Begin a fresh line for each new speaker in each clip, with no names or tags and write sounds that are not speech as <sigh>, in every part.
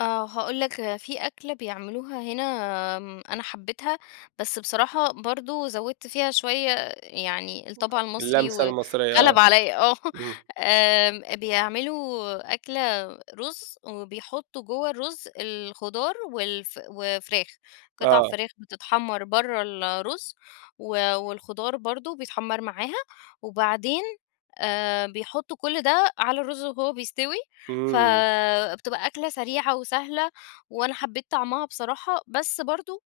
آه هاقول لك في أكلة بيعملوها هنا، آمم، أنا حبيتها بس بصراحة برضو زودت فيها شوية يعني
<unintelligible>
الطبع المصري
اللمسة
وغلب
المصرية آه،
عليَّ، آه
امم.
آمم، بيعملوا أكلة رز وبيحطوا جوه الرز الخضار والف وفراخ، قطع
آه.
فراخ بتتحمر برّا الرز، و والخضار برضو بيتحمر معاها، وبعدين آآ، بيحطوا كُلّ ده على الرز وهو بيستوي،
إمم.
فبتبقى أكلة سريعة وسهلة، وأنا حبيت طعمها بصراحة، بس برضو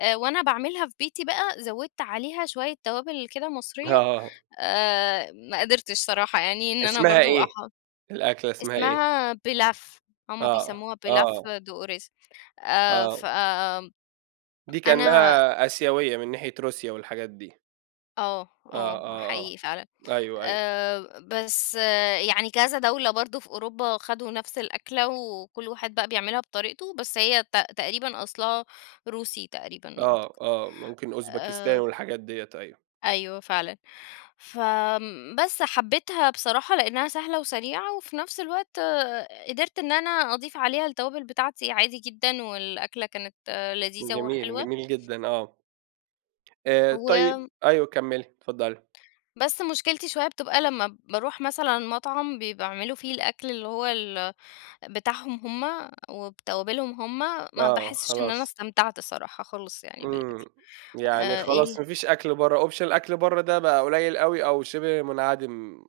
آآ، وأنا باعملها في بيتي بقى زودت عليها شوية توابل كده مصرية،
آه.
آآ، ما قدرتش صراحة يعني إن أنا
اسمها
برضو اح
إيه، الأكلة اسمها إيه؟
اسمها pilaf هُم
آه،
بيسموها pilaf
آه.
de riz، آآ،
آه.
ف
دي
أنا
كأنها آسيوية من ناحية روسيا والحاجات دي.
آه
آه
آه
آه آه،
حقيقي فعلًا،
أيوه أيوه.
آآ، بس يعني كذا دولة برضو في أوروبا خدوا نفس الأكلة وكُلّ واحد بقى بيعملها بطريقته، بس هي ت تقريبًا أصلها روسي تقريبًا
آه
أعتقد،
آه، ممكن أوزبكستان
آآ
والحاجات ديّة أيوه.
أيوه فعلًا، فآمم، بس حبيتها بصراحة لإنها سهلة وسريعة وفي نَفس الوقت قدرت إن أنا أضيف عليها التوابل بتاعتي عادي جدًا، والأكلة كانت لذيذة
جميل،
وحلوة.
جميل جدًا آه. آآ، طيب
و
أيوه كمّلي، اتفضلي.
بس مشكلتي شوية بتبقى لمّا باروح مثلًا مطعم بي بيعملوا فيه الأكْل اللي هو ال بتاعهم هُم وبتوابلهم هُم، ما
آه
باحسش إن أنا
خلاص.
استمتعت الصراحة خالص يعني
إمم،
بالأكْل،
يعني
آآ
خلاص
ال
ما فيش أكْل برّا، option الأكْل برّا ده بقى قليل أوي أوي، شِبه منعدم.